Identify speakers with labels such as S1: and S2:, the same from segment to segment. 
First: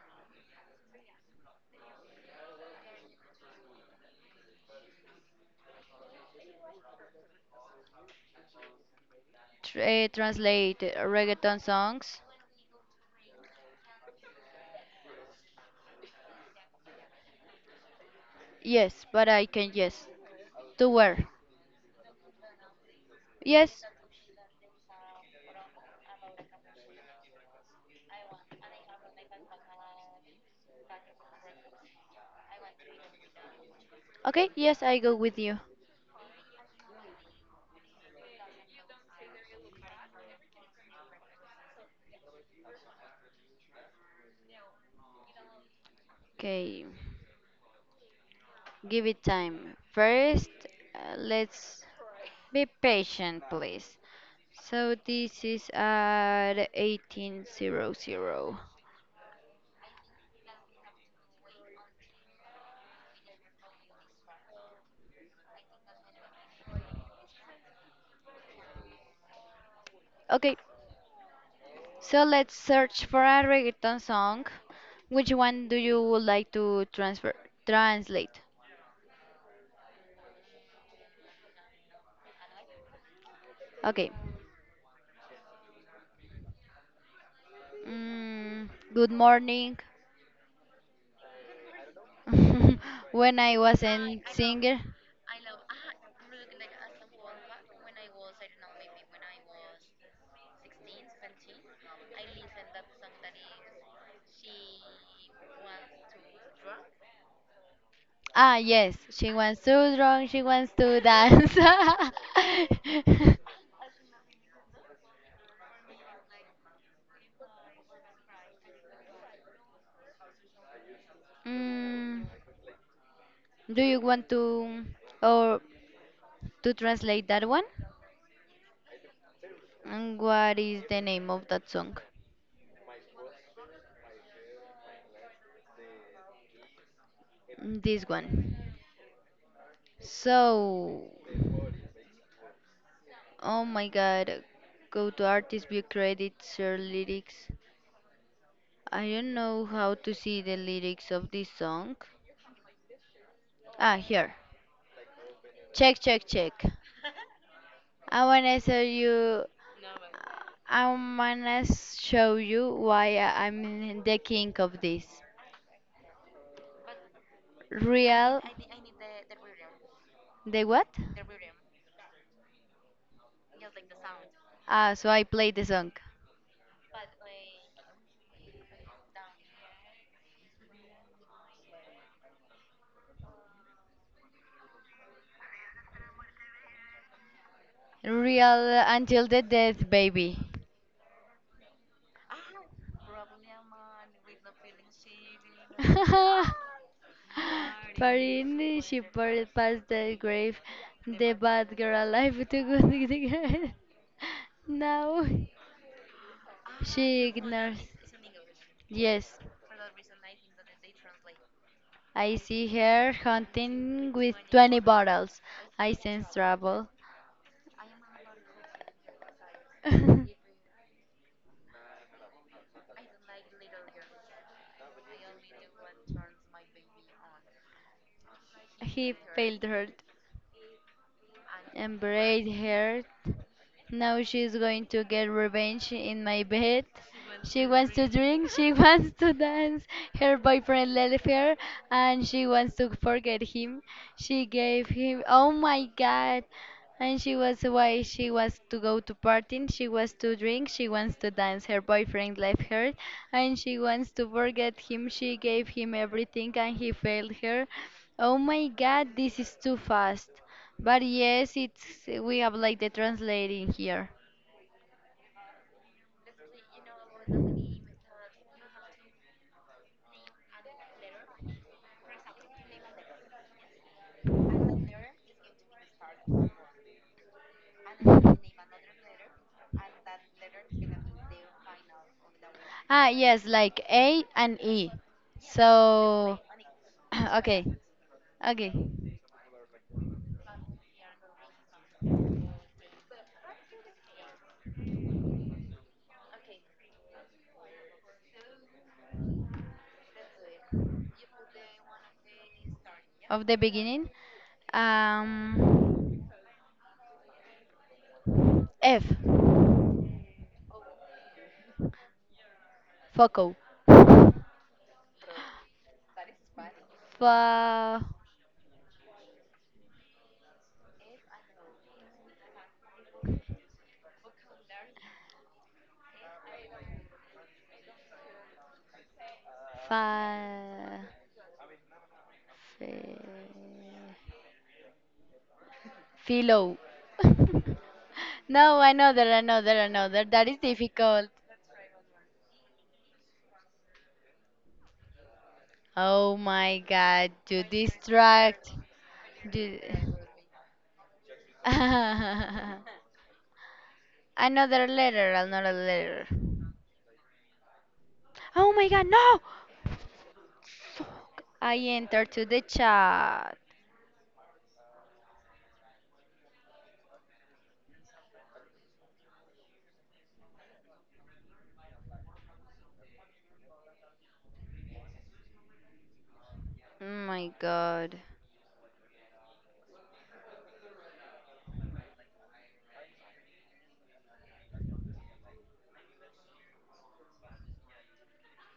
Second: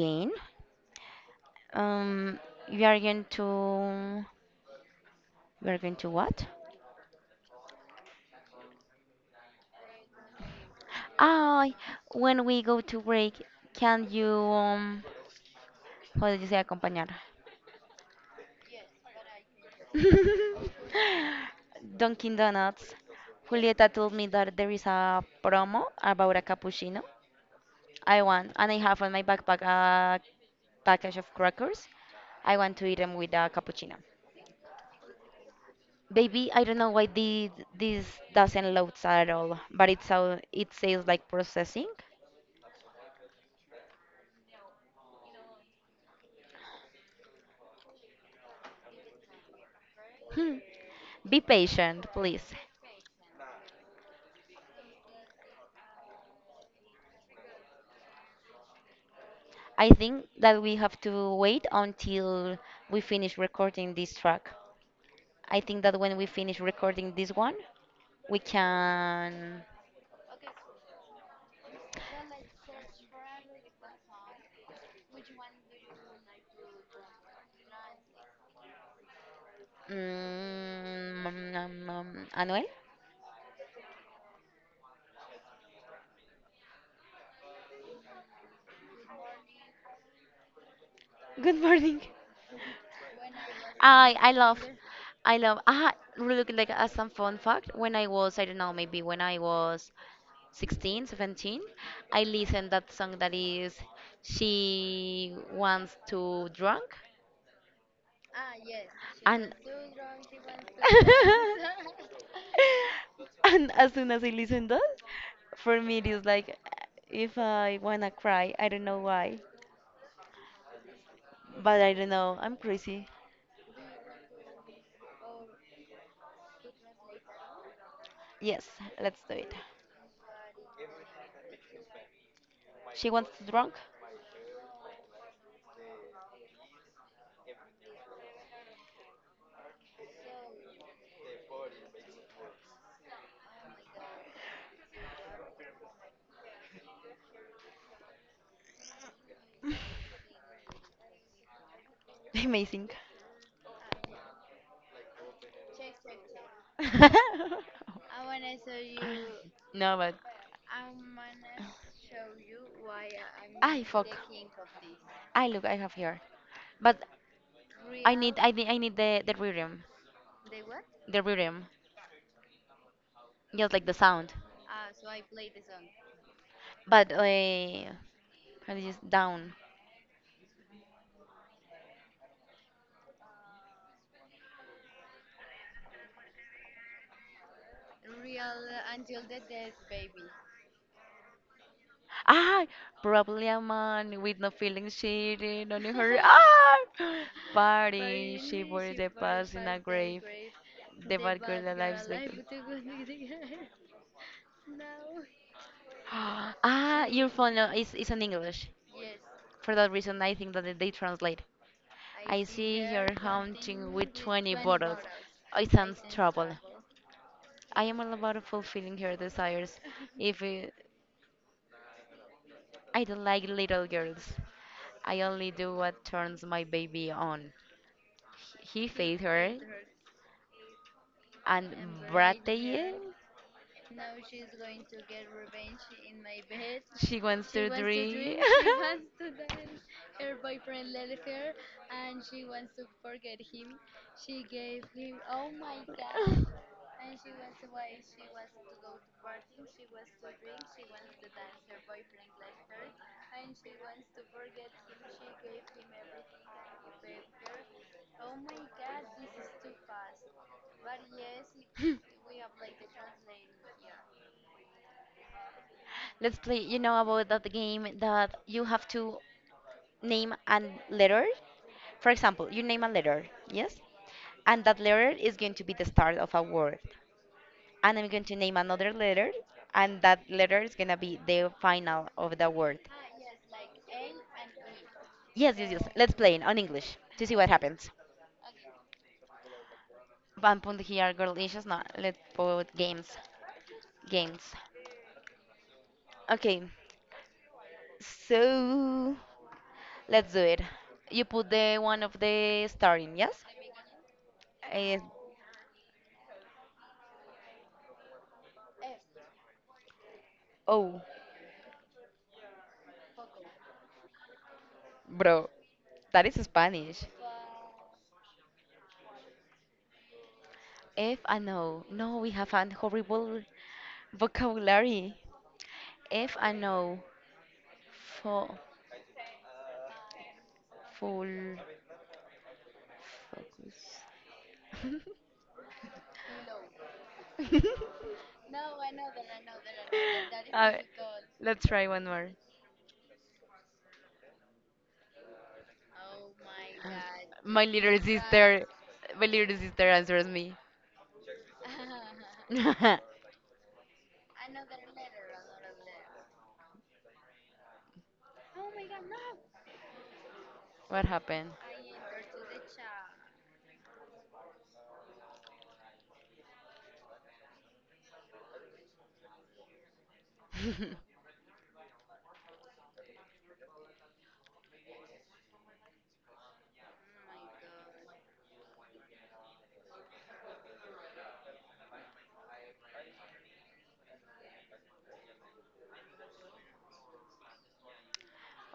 S1: again. Um, we are going to. We are going to what?
S2: Translate reggaeton
S1: Ah,
S2: songs?
S1: when we go to break, can you. How did you say acompañar?
S2: Yes, but I can, yes. To where?
S1: Dunkin' Donuts.
S2: Yes,
S1: Julieta told me that there is a promo about a cappuccino. I want, and I have on my backpack a package of crackers. I want to eat them with a cappuccino.
S2: okay, yes, I go with you.
S1: Baby, I don't know why this doesn't load at all, but it's how it says like processing.
S2: Okay, give it time. First,
S1: Hmm. Be
S2: let's
S1: patient, please.
S2: be patient, please. So this is at 1800.
S1: I think that we have to wait until we finish recording this track. I think that when we finish recording this one, we can.
S2: Okay, so let's search for a reggaeton song. Which one do you would like to transfer translate?
S1: Mm, nom, nom, nom. Anuel,
S2: Okay. Good morning.
S1: good morning.
S2: When I was
S1: I
S2: in
S1: I love,
S2: singer.
S1: I love. Ah, really like as some fun fact. When I was, I don't know, maybe when I was 16, 17. I listened that song that is She Wants to Drunk.
S2: Ah, yes, she
S1: And
S2: wants to strong, she wants to dance.
S1: and as soon as I listen that, for me it is like if I wanna cry, I don't know why, but I don't
S2: mm,
S1: know, I'm crazy.
S2: do you want to or to translate that one?
S1: Yes, let's do it.
S2: And what is the name of that song?
S1: She wants to drunk.
S2: This one. So, oh my God, go to artist view credits, share lyrics. I don't know how to see the lyrics of this song.
S1: Amazing.
S2: Ah, here. Check, check, check. I wanna show you.
S1: No, but
S2: I wanna show you why
S1: I
S2: I'm
S1: fuck.
S2: the king of this.
S1: I look, I have here, but
S2: Real.
S1: I need the rhythm,
S2: The what?
S1: the rhythm, just like the sound.
S2: Ah, so I played the song.
S1: But how do you down?
S2: Real until the death, baby.
S1: Ah, probably a man with no feelings cheating on her. Ah, party, she
S2: Parini,
S1: buries
S2: she
S1: the
S2: poured
S1: past in a
S2: past the
S1: grave.
S2: grave. The
S1: Bad girl
S2: bad girl
S1: alive
S2: alive
S1: again.
S2: to good girl. Now.
S1: Ah,
S2: She
S1: your phone
S2: ignores.
S1: is in English.
S2: Yes,
S1: For that reason, I think that they translate.
S2: I
S1: I
S2: see
S1: see her
S2: her
S1: hunting
S2: hunting
S1: with
S2: with
S1: 20
S2: 20
S1: bottles.
S2: bottles.
S1: I
S2: I
S1: sense
S2: sense
S1: trouble.
S2: trouble.
S1: I am all about fulfilling her desires. If it, I don't like little girls, I only do what turns my baby on. He
S2: He
S1: faced her
S2: failed her.
S1: and
S2: And embrace
S1: Brataye.
S2: her. Now she's going to get revenge in my bed.
S1: She wants
S2: She
S1: to
S2: wants to
S1: dream.
S2: drink, she wants to dance. Her boyfriend left her and she wants to forget him. She gave him, oh my god. And she was why she wants to go to partying, she wants to drink, she wants to dance. Her boyfriend left her and she wants to forget him. She gave him everything and he failed her. Oh my god, this is too fast. But yes, it's we have like the translating here.
S1: Let's play, about that game that you have to name a letter. For example, you name a letter, yes? And that letter is going to be the start of a word, and I'm going to name another letter, and that letter is going to be the final of the word.
S2: Ah, yes, like A and E.
S1: Yes, yes, yes, let's play
S2: So,
S1: it on English to see what
S2: okay,
S1: happens.
S2: okay.
S1: 1 point here girl issues not. Let's put games. games okay, so let's do it. You put the one of the starting, yes.
S2: Of the beginning,
S1: Eh,
S2: um, F.
S1: oh,
S2: Foco.
S1: bro, that is Spanish.
S2: Fa,
S1: If I know, no, we have an horrible vocabulary. If I know. Fo-
S2: fa,
S1: Full
S2: fe,
S1: focus.
S2: philo. No, another, another, another. That is
S1: Uh,
S2: difficult.
S1: let's try one more.
S2: Oh my God, to
S1: My little sister,
S2: distract.
S1: my little
S2: Di-
S1: sister answers me. What
S2: Another letter, another letter. Oh my God, no! Fuck,
S1: happened?
S2: I entered to the chat. Oh my God.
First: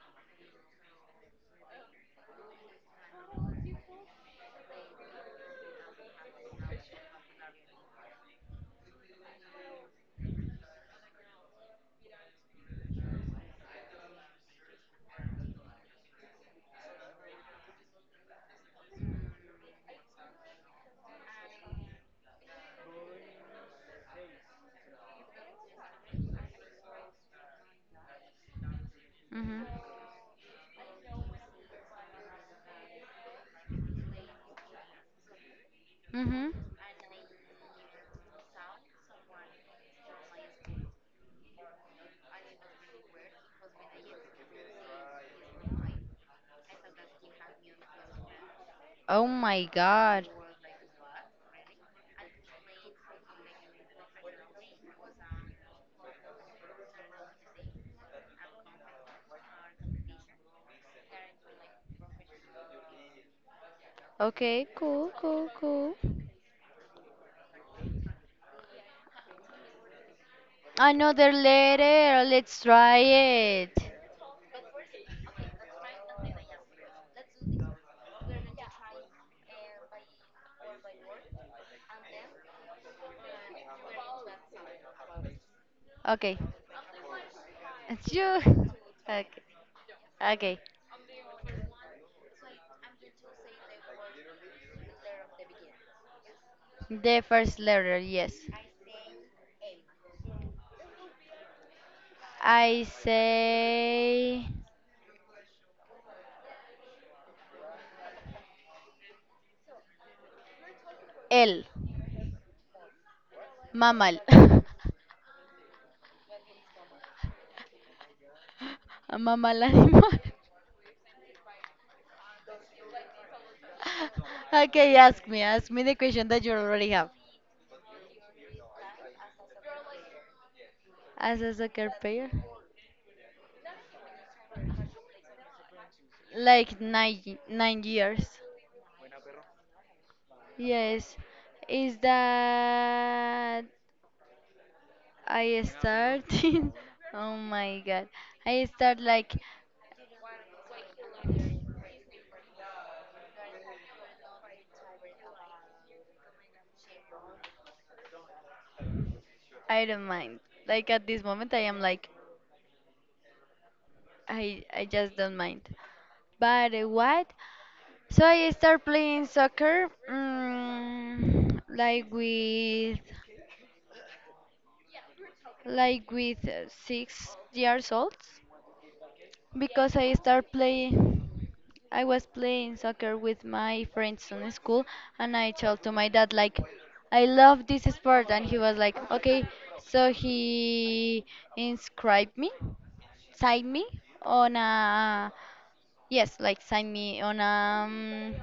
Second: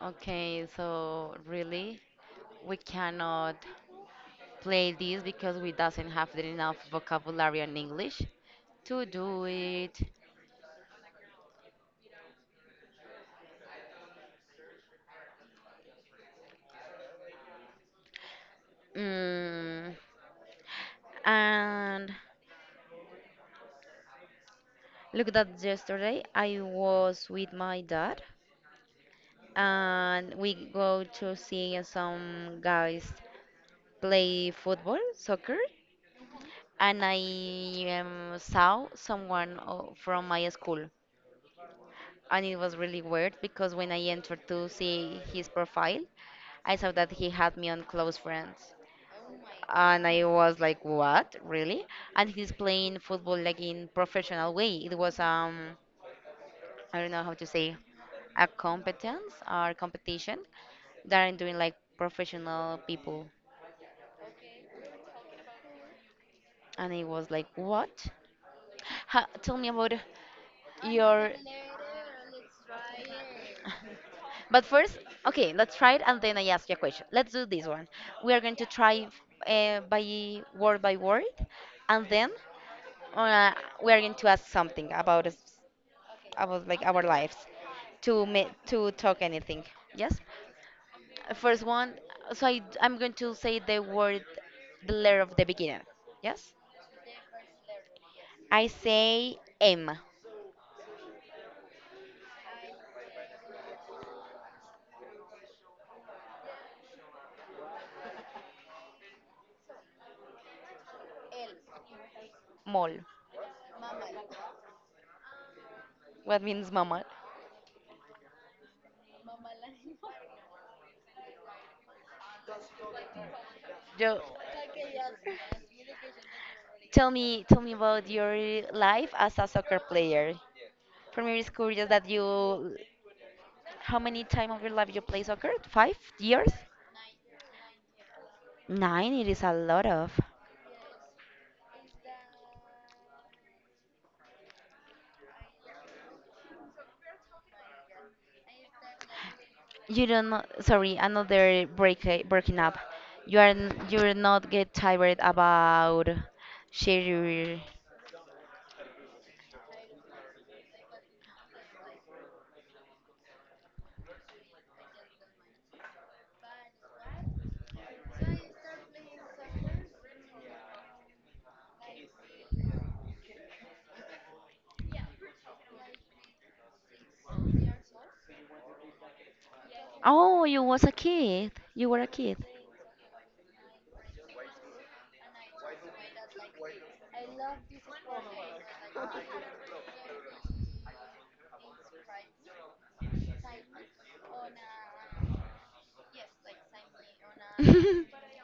S1: Okay, so really, we cannot play this because we doesn't have the enough vocabulary in English to do it. Mm. And look that yesterday I was with my dad,
S2: Mhm.
S1: and we go to see some guys play football, soccer,
S2: Mhm.
S1: and I saw someone from my school. And it was really weird because when I entered to see his profile, I saw that he had me on close friends.
S2: Oh my
S1: And I
S2: God.
S1: was like, what? Really? And he's playing football like in professional way. It was, I don't know how to say, a competence or competition that are doing like professional people.
S2: Okay, cool, cool, cool.
S1: And it was like, what? Ha, tell me about your.
S2: Another letter. Let's try it.
S1: But first, okay, let's try it, and then I ask you a question. Let's do this one. We are going to try by word by word, and then uh, we are going to ask something about us,
S2: Okay.
S1: about like our lives,
S2: It's
S1: to
S2: you.
S1: to talk
S2: Okay.
S1: anything. Yes?
S2: Okay.
S1: First one, so I'm going to say the word, the letter of the beginning. Yes?
S2: The first letter, yes.
S1: I say M,
S2: I say el
S1: mol.
S2: mammal.
S1: What means mama?
S2: A mammal animal.
S1: Yo,
S2: Okay, ask me. Ask me the question that you already have.
S1: tell me, tell me about your life as a soccer player. For me,
S2: As
S1: it's
S2: a soccer
S1: curious that
S2: player,
S1: you, how many time of your life you play soccer? 5 years?
S2: like nine 9 years.
S1: 9. It is a lot of.
S2: Yes, is that I started? Oh my god, I start like
S1: You don't. Sorry, another breaking up. You are you're not get tired about share.
S2: I don't mind. Like at this moment, I am like I just don't mind. But what So I start playing soccer, like with 6 years old, because I
S1: Oh,
S2: start
S1: you was a
S2: playing.
S1: kid. You were a
S2: I was
S1: kid.
S2: playing soccer with my friends in school, and I told to my dad like, I love this sport, and he was like, okay. So he inscribed me, signed me on a, yes, like signed me on a.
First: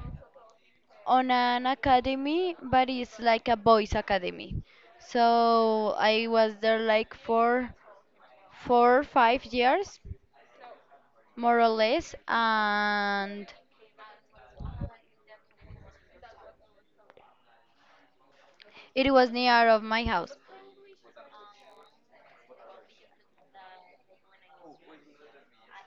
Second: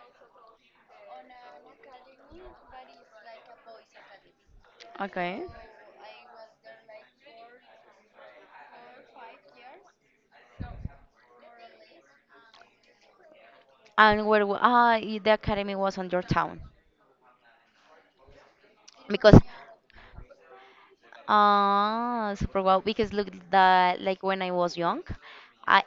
S2: On an academy, but it's like a boys' academy.
S1: Okay.
S2: So I was there like for 4 or 5 years, more or less, and
S1: And where w- ah I- the academy was on your town,
S2: it was
S1: because
S2: near of my house.
S1: ah super well, because look that like when I was young, I.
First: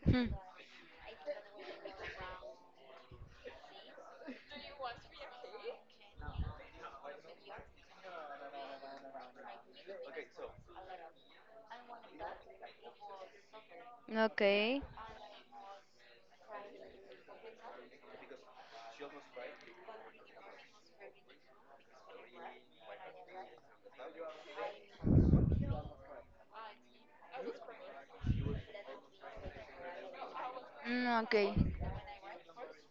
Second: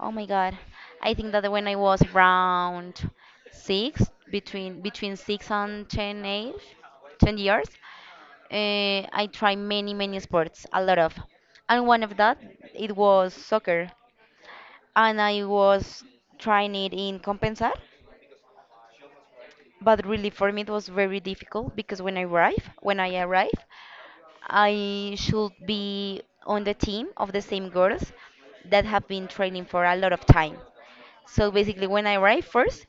S1: Oh my
S2: Hmm.
S1: god, I think that when I was around 6, between 6 and 10 age, 10 years. I tried many, many sports, a lot of, and one of that it was soccer,
S2: Okay.
S1: and I was trying it in Compensar, but really for me it was very difficult because when I arrive, I should be on the team of the same girls that have been training for a lot of time.
S2: Mm,
S1: So
S2: okay.
S1: basically, when I arrived first,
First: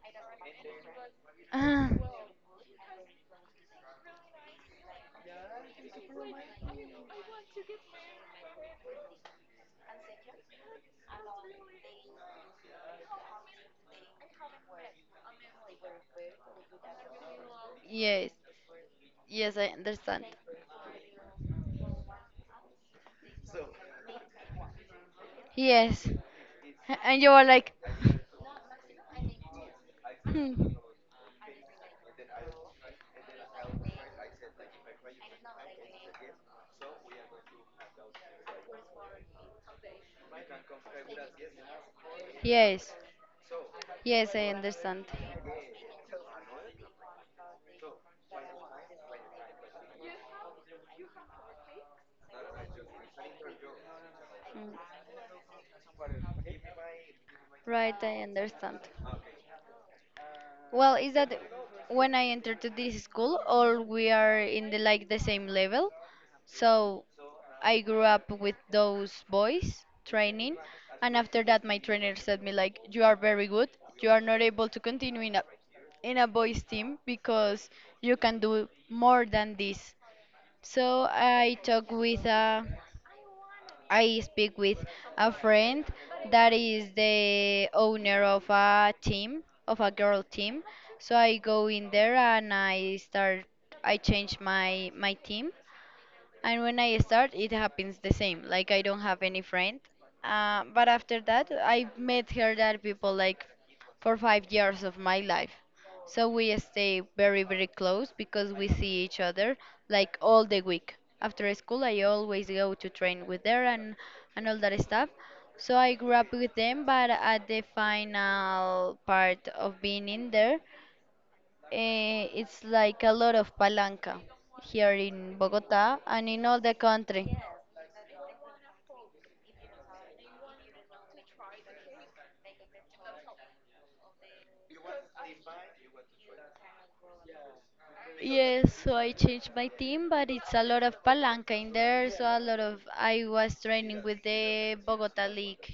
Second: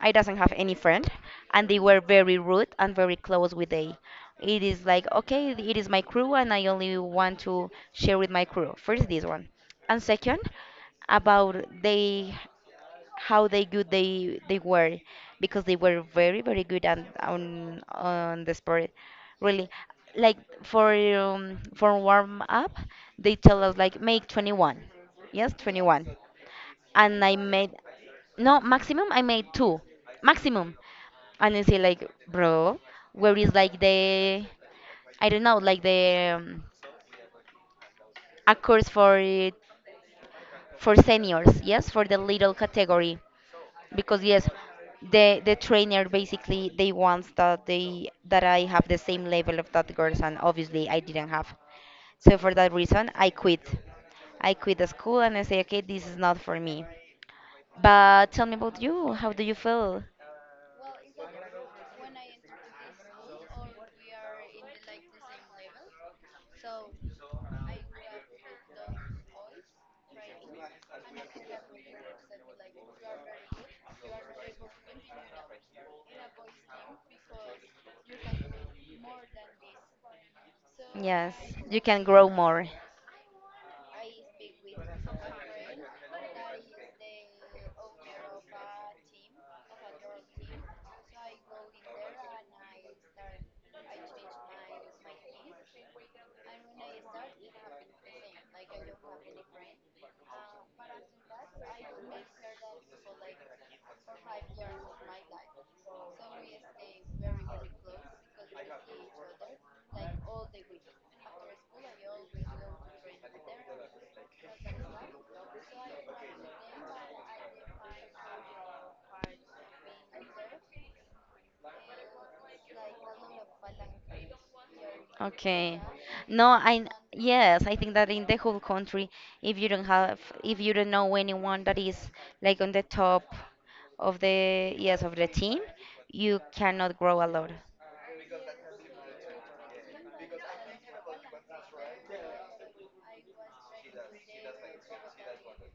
S1: I doesn't have any friend, and they
S2: Ah,
S1: were very rude and very close with they. It is like okay, it is my crew, and I only want to share with my crew. First, this one, and second, about they, how they good they were, because they were very very good, and on
S2: yes.
S1: on the sport
S2: Yes, I
S1: really,
S2: understand.
S1: like for warm up, they tell us like, make 21, yes, 21,
S2: Yes.
S1: and
S2: And you
S1: I
S2: were
S1: made.
S2: like,
S1: No, maximum I made two.
S2: hmm.
S1: Maximum. And I say like, bro, where is like the. I don't know, like the a course for it, for seniors, yes, for the little
S2: Yes.
S1: category. Because
S2: Yes,
S1: yes,
S2: I understand.
S1: the trainer basically they wants that they that I have the same level of that girls, and obviously I didn't have. So for that reason I quit. I
S2: Mm.
S1: quit the school, and I say, okay, this is not for me.
S2: Right, I
S1: But tell me about
S2: understand.
S1: you. How do you feel?
S2: Well, is that when I entered to this school, all we are in the like the same level. So I grew up with those boys training, and after that, my trainer said me like, "You are very good. You are not able to continue in a boys team because you can do more than this." So
S1: Yes,
S2: I
S1: you
S2: talked
S1: can
S2: with
S1: grow more.
S2: a I speak with a friend that is the owner of a team, of a girl team. So I go in there and I start, I change my team, and when I start, it happens the same. Like I don't have any friend. But after that, I met her that people like for 5 years of my life. So we stay very very close because we see each other like all the week. After school, I always go to train with her and all that stuff. So I grew up with them, but at the final part of being in there. It's like a lot of palanca here in
S1: Okay.
S2: Bogota and in
S1: No,
S2: all the
S1: I.
S2: country.
S1: Yes, I think that in the whole country, if you don't have, if you don't know anyone that is like on the top of the, yes, of the team, you cannot grow a lot
S2: Yes, so I changed my team, but it's a lot of palanca in there. So a lot of I was training with the Bogota League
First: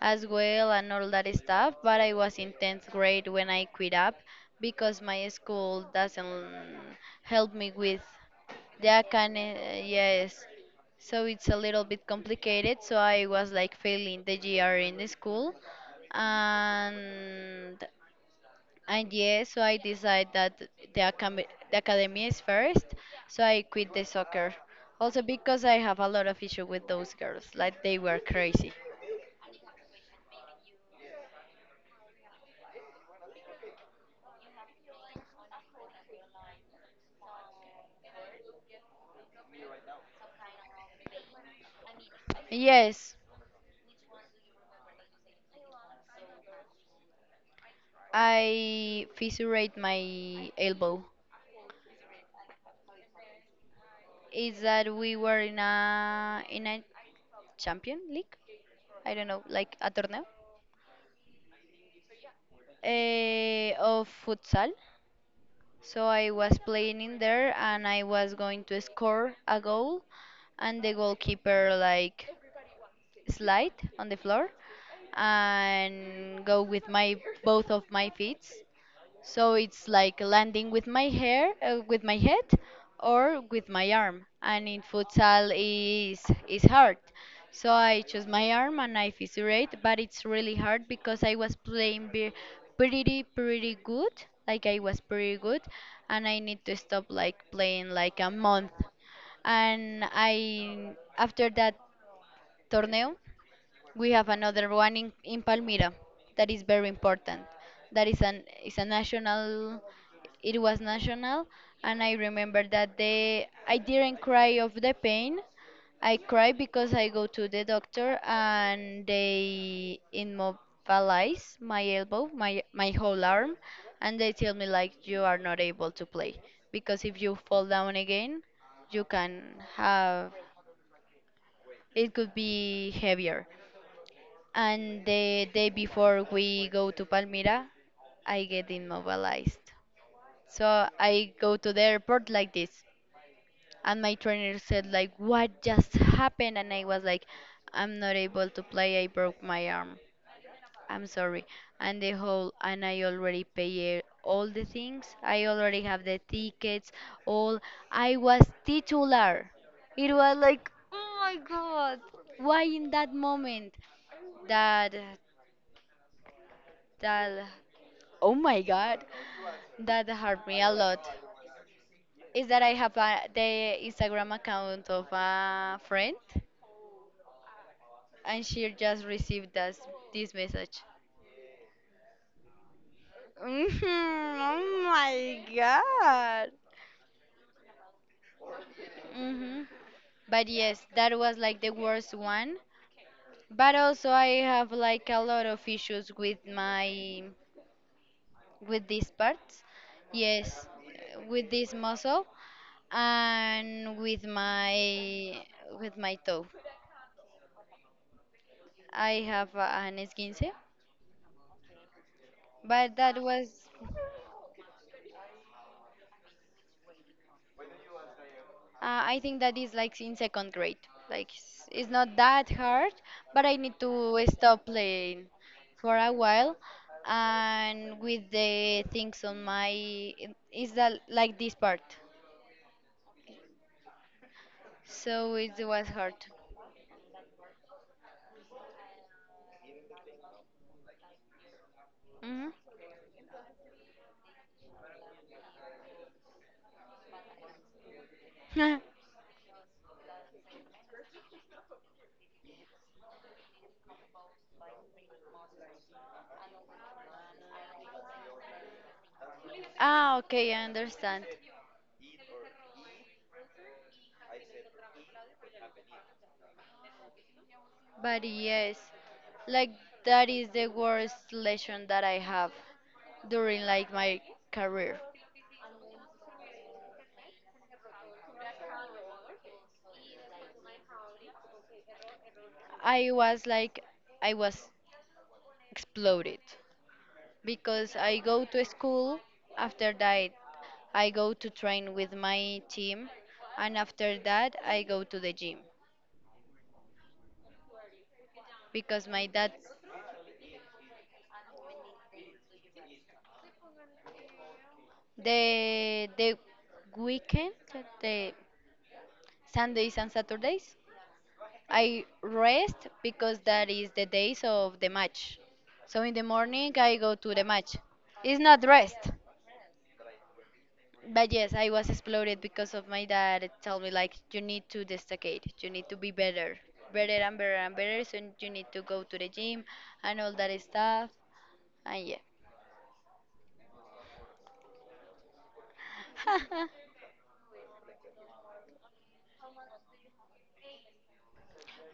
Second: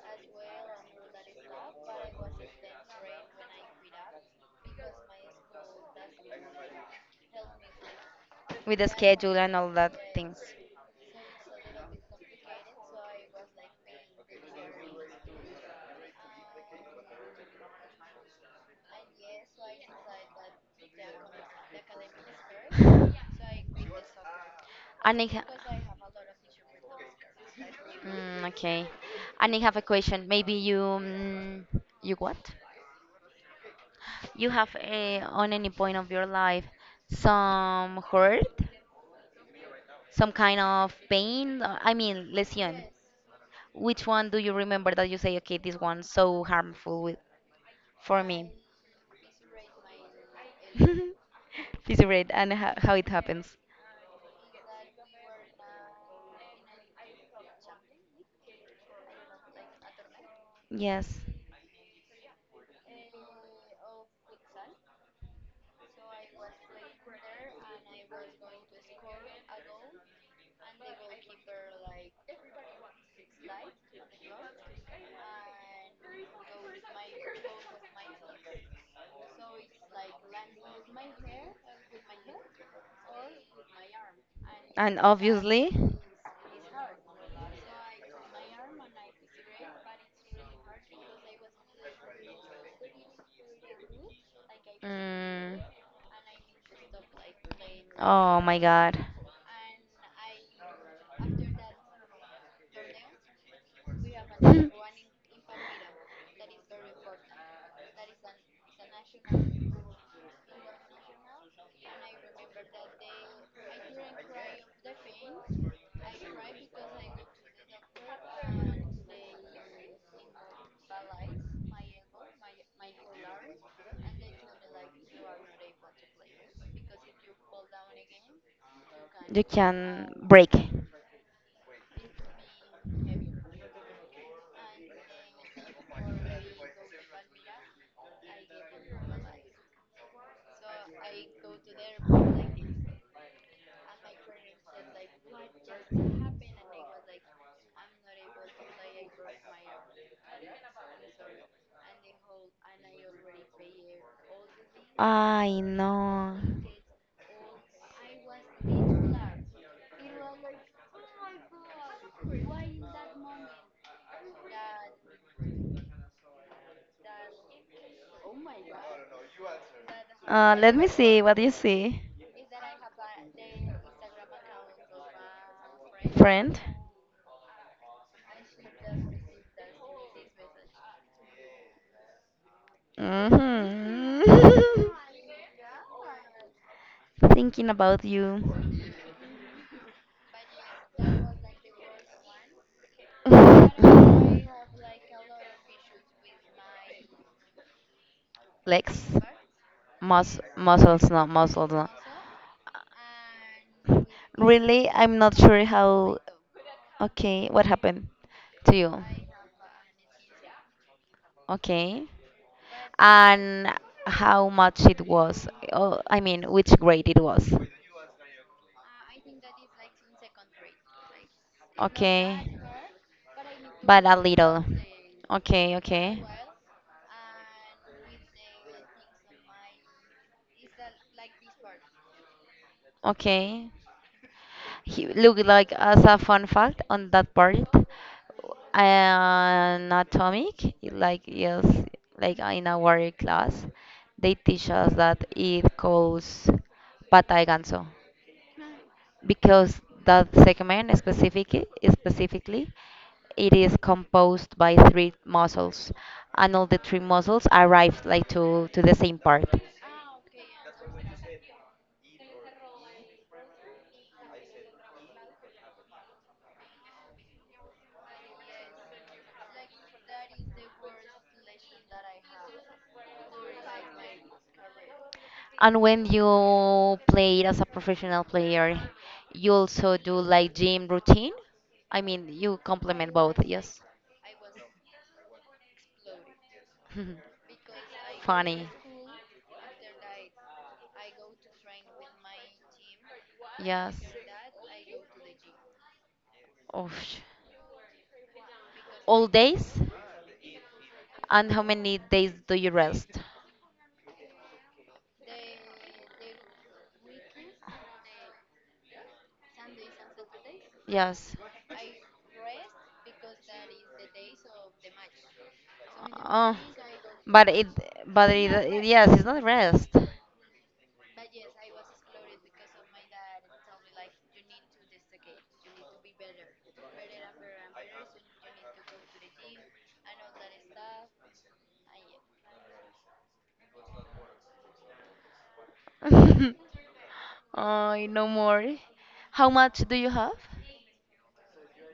S2: as well and all that stuff. But I was in 10th grade when I quit up because my school doesn't help me with
S1: with the
S2: that
S1: schedule
S2: kind
S1: and all
S2: of,
S1: that things.
S2: yes. So it's a little bit complicated. So I was like failing the GR in the school, and yes, so I decided that the academy, the academy is first. So I quit the soccer, also
S1: ha-
S2: because I have a lot of issue with those girls. Like they were
S1: Mm,
S2: crazy.
S1: okay. And I have a question. Maybe you, mm, you what? You have a, on any point of your life, some hurt, some kind of pain. I mean, lesion. Yes,
S2: Yes,
S1: which one do you remember that you say, okay, this one so harmful with, for me?
S2: I fissurate my
S1: I.
S2: elbow.
S1: This is great, and how it happens.
S2: Is that we were in a Champion League? I don't know, like a tournament
S1: Yes.
S2: of futsal. So I was playing in there and I was going to score a goal, and the goalkeeper like slide on the floor and go with my both of my feet. So it's like landing with my hair, with my head, or with my arm. And in
S1: And
S2: futsal
S1: obviously,
S2: is hard. So I chose my arm and I fissurate, but it's really hard because I was playing pretty good. Like I was pretty
S1: mm,
S2: good, and I need to stop like playing like a
S1: oh my
S2: month.
S1: god.
S2: And I after that torneo, we have another one in Palmyra that is very important. That is an, is a national, it was national, and I remember that they I didn't cry of the pain. I cried because I go to the doctor and they immobilize my elbow, my whole arm, and they tell me like you are not able to play because if you fall down again you can
S1: You can
S2: have
S1: break.
S2: it could be heavier, and the day before we go to Palmyra, I get immobilized. So I go to the airport like this. And my trainer said like, what just happened? And I was like, I'm not able to play. I broke my arm. I'm sorry. And the whole, and I already pay all the things. I
S1: I
S2: already have the
S1: know.
S2: tickets, all. I was titular. It was like, oh my God, why in that moment? That, that Oh my god, that hurt me a
S1: Let me
S2: lot.
S1: see. What do you see?
S2: Is that I have the Instagram account of a friend,
S1: Friend?
S2: and she just received this message. Mhm, oh
S1: Hmm.
S2: my god.
S1: Thinking about you.
S2: Hmm. But yes, that was like the worst one. But also I have like a lot of issues with my with
S1: Legs?
S2: these parts. Yes,
S1: Muscles, not
S2: with
S1: muscles.
S2: this
S1: No.
S2: muscle and
S1: Really, I'm not sure
S2: with my
S1: how.
S2: toe.
S1: Okay, what happened to you?
S2: I have an esguince,
S1: Okay.
S2: but that was,
S1: And how much it was? Oh, I mean, which grade it was?
S2: I think that is like in second grade. Like it's not that
S1: Okay.
S2: hard, but I need
S1: But a
S2: to stop
S1: little.
S2: playing
S1: Okay,
S2: for a
S1: okay.
S2: while. And with the things on my, is that like this part?
S1: Okay. He
S2: So
S1: look
S2: it
S1: like
S2: was
S1: as
S2: hard.
S1: a fun fact on that part, an atomic, like yes, like
S2: Hmm.
S1: in our class, they teach us that it calls patay ganso, because that segment specifically, it is composed by three muscles, and all the three muscles arrive like to the same part.
S2: Ah, okay, I understand. But yes, like that is the worst lesson that I have during like my career.
S1: And when you play as a professional player, you also do like gym routine? I mean, you complement
S2: I
S1: both,
S2: was
S1: yes.
S2: like, I was exploded because I go to
S1: Funny.
S2: school. After that, I go to train with my team, and
S1: Yes.
S2: after that, I go to the gym
S1: Oh,
S2: because
S1: all
S2: my dad
S1: days? And how many days do you rest?
S2: the weekend, the Sundays and Saturdays,
S1: Yes.
S2: I rest because that is the days of the match. So in the
S1: Oh,
S2: morning, I go to the
S1: but it,
S2: match. It's not
S1: yes,
S2: rest.
S1: it's not rest.
S2: But yes, I was exploded because of my dad told me like you need to destacate, you need to be better, better and better and better. So you need to go to the gym and all that stuff. And yeah.
S1: Oh, no more. How much do you have?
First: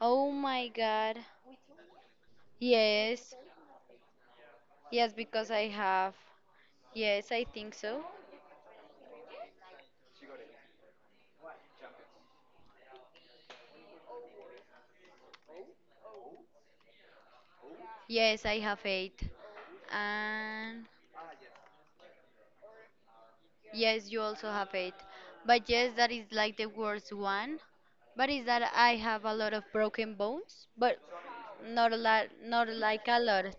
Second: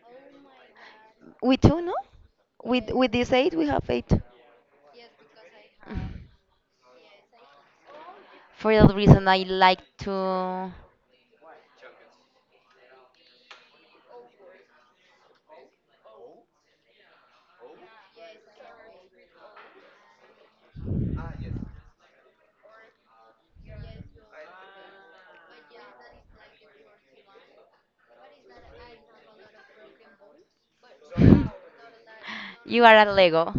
S2: Oh my God.
S1: We two, no? With this
S2: Yes,
S1: eight, we have eight.
S2: yes, because I have.
S1: Mm.
S2: Yes, I think so.
S1: For that reason, I like to.
S2: Yes, I have eight. And yes, you also have it. But yes, that is like the worst one. But is that I have a lot of broken bones, but not a lot, not
S1: You are a
S2: like a lot.
S1: Lego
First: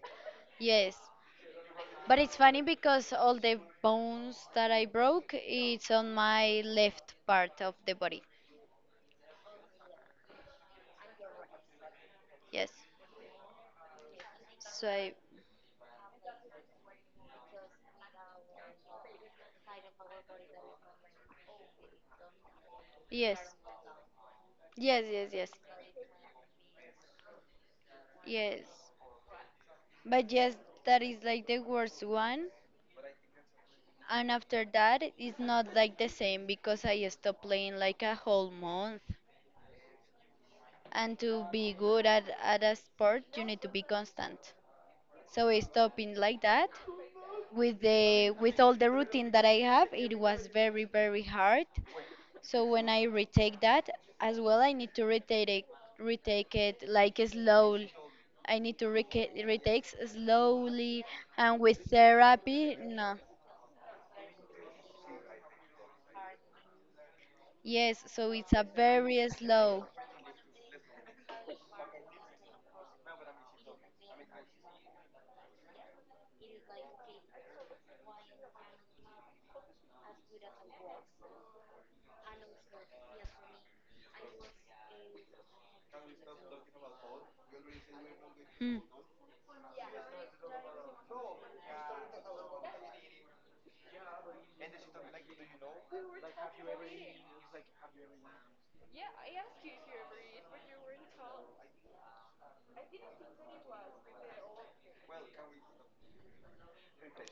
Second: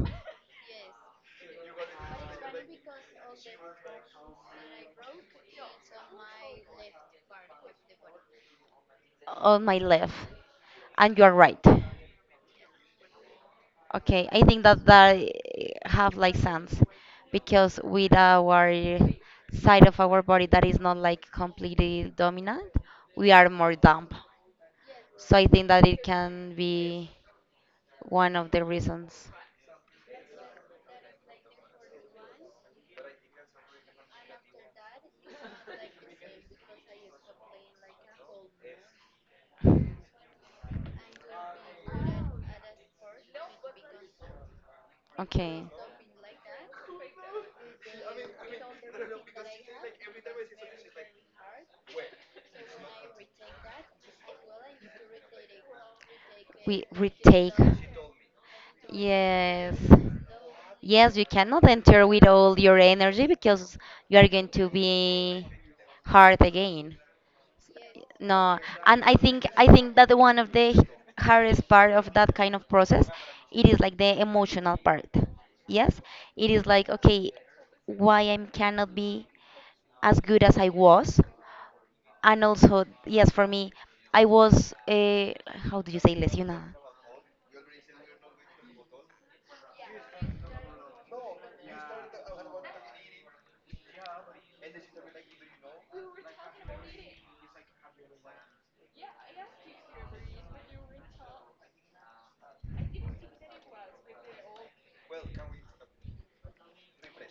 S2: Yes. But it's funny because all the bones that I broke, it's on my left part of the body.
S1: on my left, and you are right.
S2: Yes.
S1: Okay, I think that
S2: So I,
S1: that have like sense, because with our side of our body that is not like completely dominant, we
S2: yes.
S1: are more dumb.
S2: Yes, yes,
S1: So I
S2: yes.
S1: think that it can be one of the
S2: Yes.
S1: reasons.
S2: But yes, that is like the worst one. And after that, it's not like the same because I stopped playing like a whole month. And to be good at a sport you need to be constant, so
S1: Okay,
S2: it's stopping like that with the with all the routine that I have, it was very very hard. So when I retake that, as well I need to retake
S1: we
S2: it like
S1: retake.
S2: slow. I need to
S1: Yes.
S2: retake slowly,
S1: Yes, you
S2: and
S1: cannot
S2: with
S1: enter with all
S2: therapy
S1: your
S2: no,
S1: energy because you are going to be hard again.
S2: yes, so it's
S1: No,
S2: a
S1: and
S2: very
S1: I
S2: slow.
S1: think that one of the hardest part of that kind of process, it is like the emotional part. Yes, it is like okay, why I cannot be as good as I was, and also yes, for me, I was how do you say lesionada,
S2: Hmm.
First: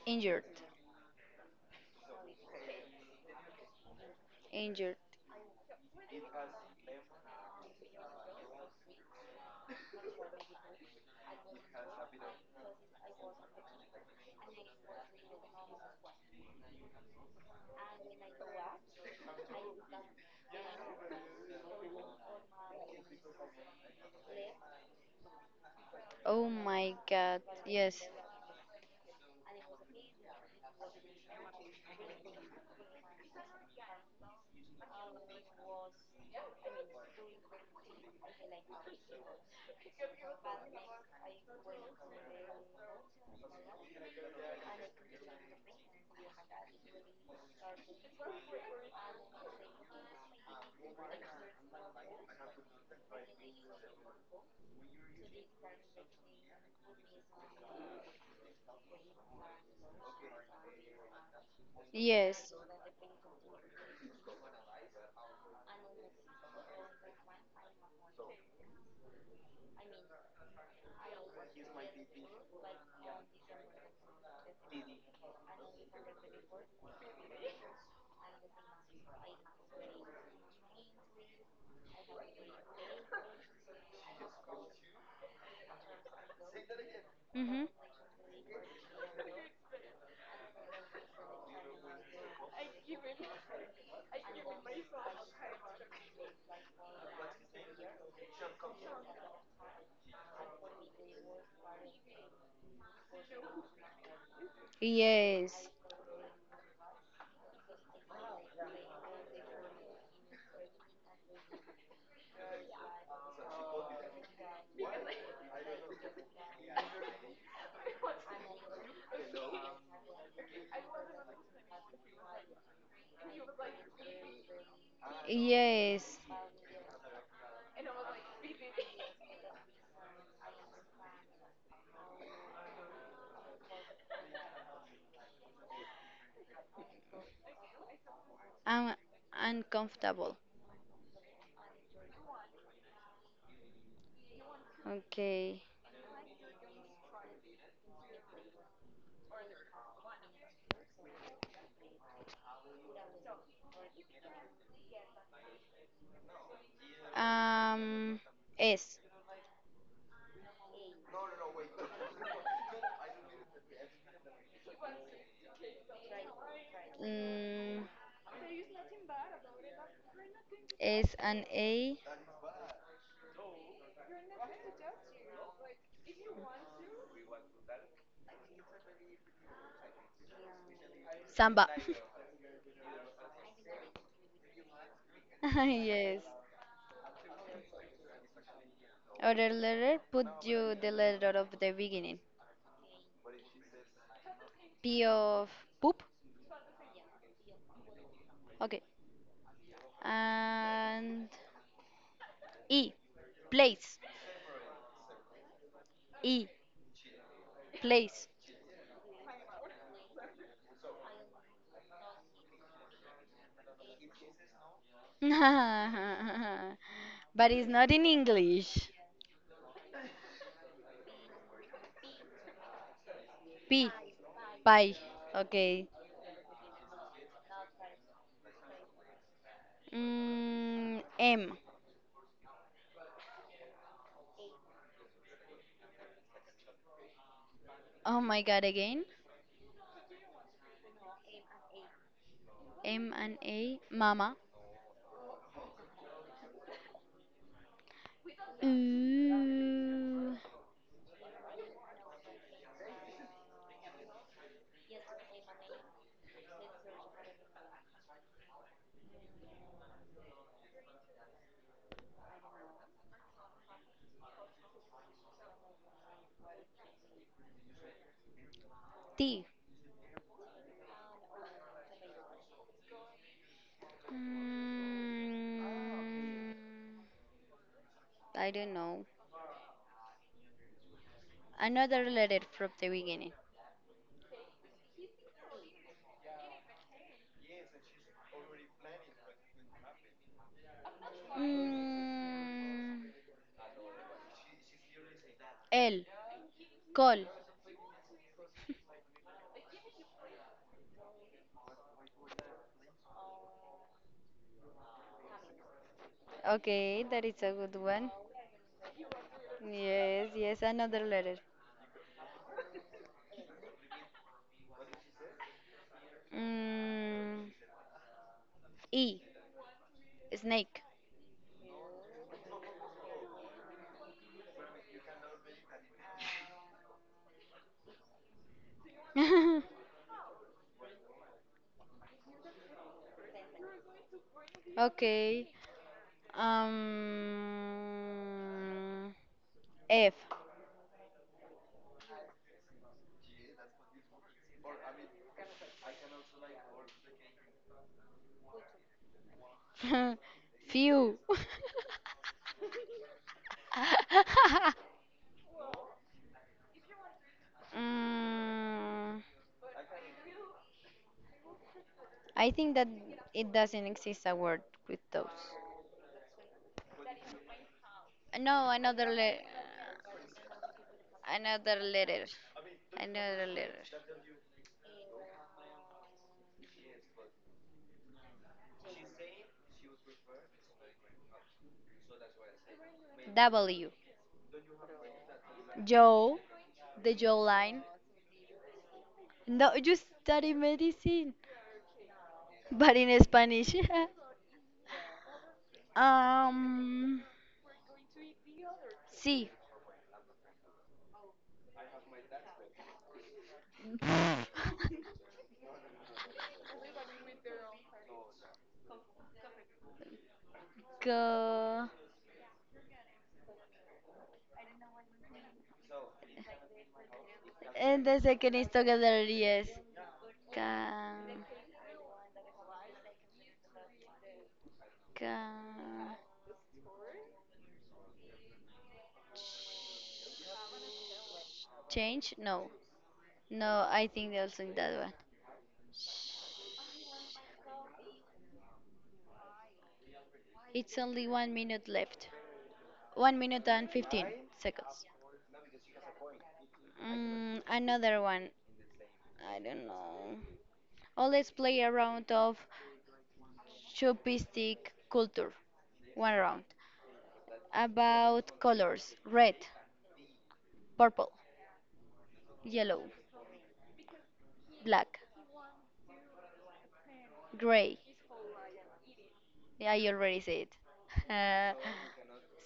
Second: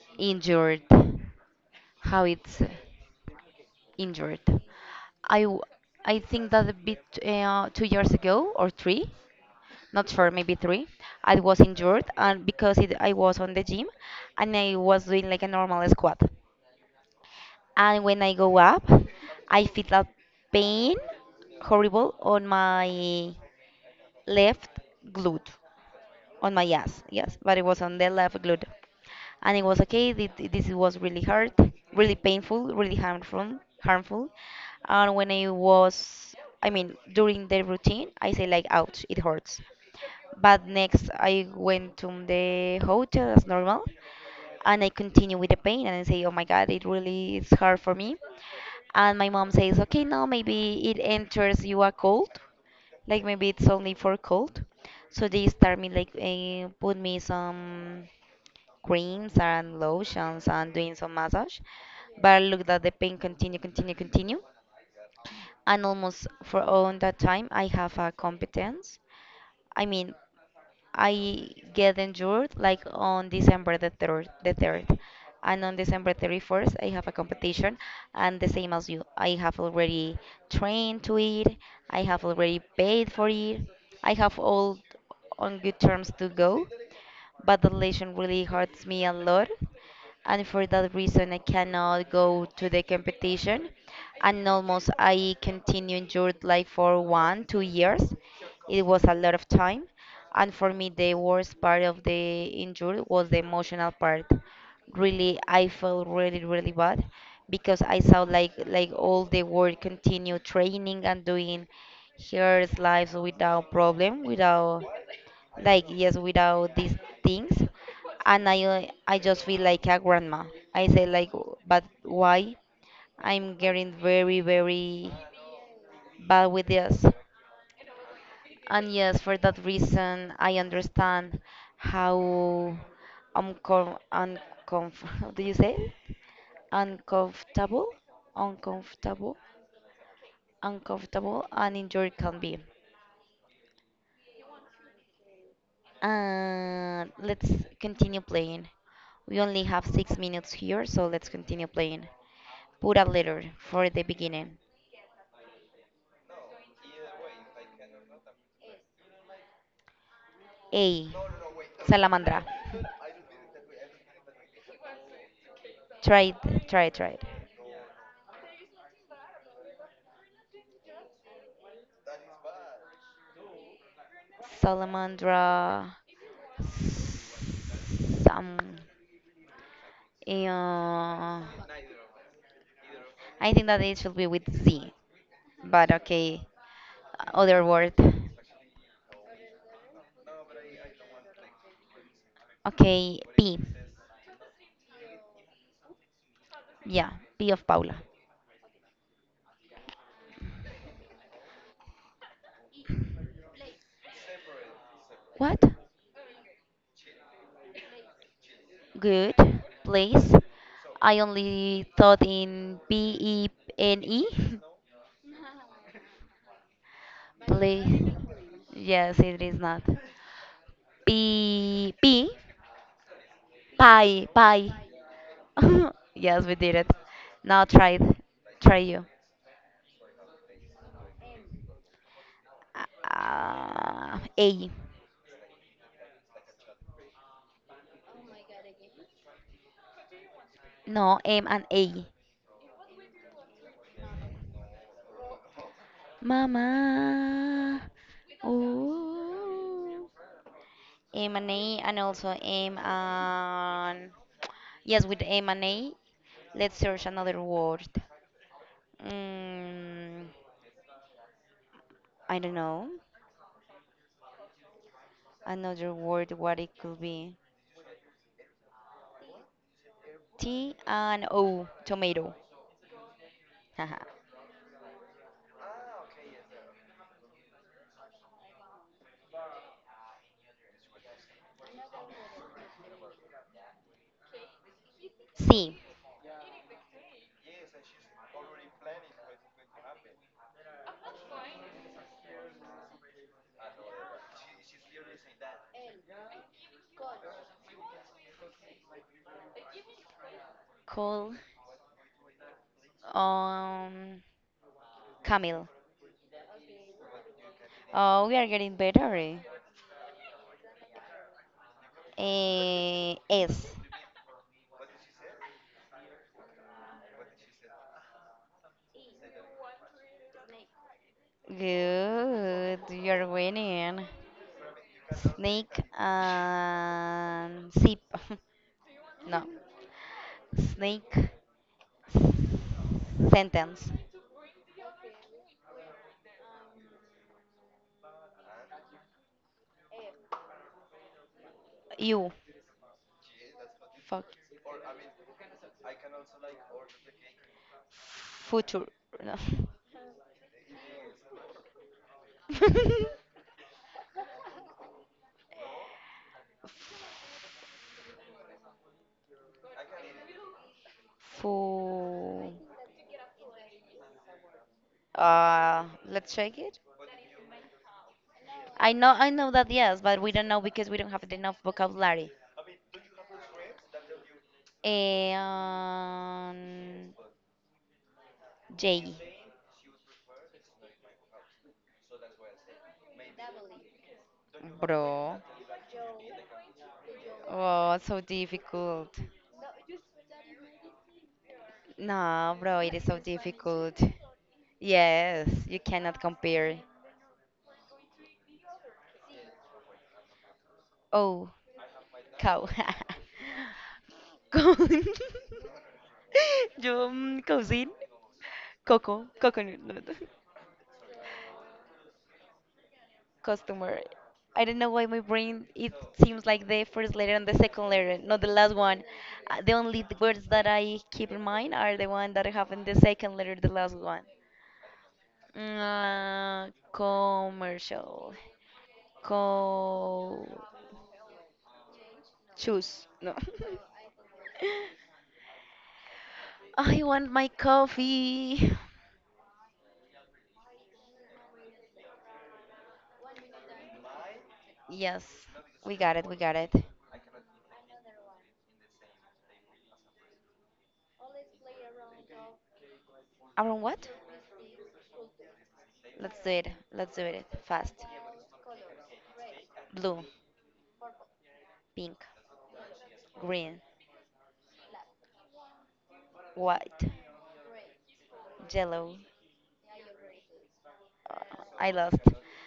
S2: Injured.
S1: injured, how it's injured.
S2: Injured.
S1: I w- I think that a bit 2 years ago or three, not four, maybe three. I was injured, and because it, I was on the gym, and I was doing like a normal squat. And when I go up, I feel a pain horrible on my left glute,
S2: Oh
S1: on my
S2: my
S1: ass, yes,
S2: god,
S1: but it was
S2: yes.
S1: on the left glute, and it was okay. This was really hard, really painful, really harmful, harmful. And when I was, during the routine, I say like, ouch, it hurts. But next, I went to the hotel as normal, and I continue with the pain, and I say, "Oh my God, it really is hard for me." And my mom says, "Okay, now maybe it enters you a cold, like maybe it's only for cold." So they start me like put me some creams and lotions and doing some massage. But
S2: Yes.
S1: look, that the pain continue, and almost for all that time I have a competence. I mean, I get injured like on December the 3rd. And on December 31st, I have a competition. And the same as you, I have already trained to it. I have already paid for it. I have all on good terms to go, but
S2: Mm-hmm.
S1: the lesson really hurts me a lot. And for that reason, I cannot go to the competition. And almost I continued endured like for one, 2 years. It was a lot of time. And for me, the worst part of the injury was the emotional part. Really, I
S2: Yes.
S1: felt really, really bad because I saw like all the world continue training and doing her lives without problem, without like, yes, without these things, and I I just feel like a grandma. I say like, "W- but why I'm getting very, very
S2: Yes.
S1: bad with this?" And yes, for that reason I understand how uncomf, how do you say it? Uncomfortable.
S2: I'm
S1: uncomfortable
S2: uncomfortable.
S1: Uncomfortable and injury can be.
S2: Okay.
S1: Let's continue playing. We only have 6 minutes here, so let's continue playing. Put a letter for the beginning.
S2: Um. S.
S1: A. Salamandra. Try it.
S2: Mm, S and A.
S1: Salamandra. Some. Uh,
S2: Samba.
S1: I think that it should be with Z, but
S2: Yes.
S1: okay. Other word.
S2: Other letter. Put you the letter of the beginning.
S1: Okay, P.
S2: P of poop.
S1: Yeah, P of Paula.
S2: Okay. And E. Place.
S1: What?
S2: E. Place.
S1: Good, please. I only thought in B E N E.
S2: But it's not in
S1: Please.
S2: English.
S1: Yes, it is not. P P
S2: P.
S1: pie pie.
S2: Pie. Okay.
S1: Yes, we did it. Now try it. Try you.
S2: M.
S1: A.
S2: Oh my God, again.
S1: No, M and A.
S2: M and A. Mama.
S1: Mama. Ooh.
S2: Ooh.
S1: M and A and also M and yes with M and A. Let's search another word. Mm, I don't know. Another word, what it could be.
S2: T.
S1: T and O, tomato. Haha.
S2: Mm, I don't know. Another letter from the beginning.
S1: C,
S2: Mm, L. Call.
S1: cool. Um, camel.
S2: Okay, that is a good one.
S1: Oh, we are getting better. Eh?
S2: Yes, yes, another letter.
S1: Eh, S.
S2: Mm, e. Snake.
S1: Good, you're winning. Snake and zip. No, snake sentence.
S2: Okay. Um, F.
S1: You. Fuck. Future. No.
S2: Few. Mm, I
S1: Fu.
S2: think that it doesn't exist a word with those.
S1: Uh, let's check it.
S2: No,
S1: I know that yes, but we don't know because we don't have enough
S2: another letter.
S1: vocabulary.
S2: Another letter.
S1: And J.
S2: W.
S1: Bro.
S2: Joe, the Joe line.
S1: Oh, so difficult.
S2: No, you study medicine.
S1: No, bro, it
S2: But
S1: is so
S2: in Spanish.
S1: difficult. Yes, you cannot compare.
S2: um, sí.
S1: Oh, cow. Con- Yo, cousin. Coco, coconut.
S2: Go.
S1: Customer. I don't know why my brain it seems like the first letter and the second letter,
S2: ¿Entonces
S1: not
S2: qué
S1: the
S2: second is
S1: last one.
S2: together, yes.
S1: The only words that I
S2: Can,
S1: keep in mind are the one that have in the second letter, the last one.
S2: can
S1: Commercial. Co.
S2: change? No.
S1: Choose. No.
S2: No, I think they also in that one.
S1: I want my coffee.
S2: It's only one minute left. One minute and 15 seconds.
S1: Yes, We got it.
S2: Another one. I don't know. Oh, let's play a round of
S1: Around what?
S2: Chauvinistic culture. One
S1: Let's do
S2: round.
S1: it. Let's do it fast.
S2: About colors red,
S1: Blue,
S2: purple,
S1: pink,
S2: yellow,
S1: green,
S2: black,
S1: white,
S2: gray.
S1: yellow.
S2: Yeah, I already said. Uh,
S1: Uh, I lost.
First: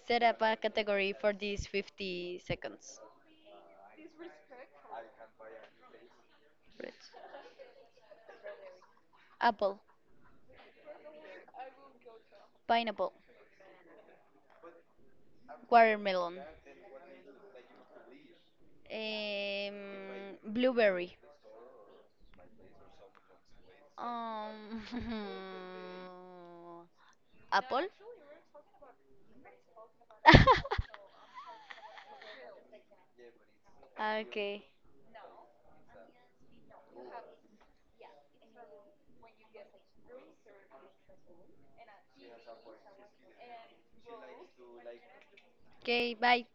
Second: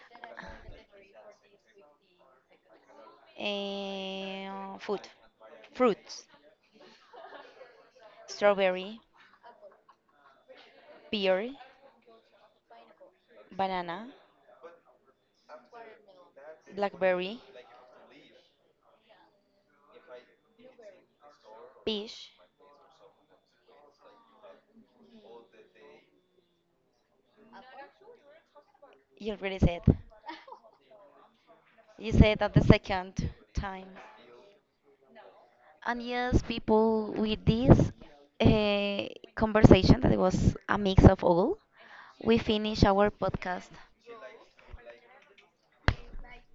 S2: set up a category for these 50 seconds.
S1: And food. Fruits.
S2: Red.
S1: Strawberry,
S2: Apple,
S1: pear,
S2: pineapple,
S1: banana,
S2: watermelon,
S1: blackberry,
S2: blueberry.
S1: peach.
S2: Um, Apple?
S1: You already said. You said that the second time.
S2: okay.
S1: And yes, people, with this uh, conversation that it was a mix of all, we finish our podcast.
S2: Okay, bye.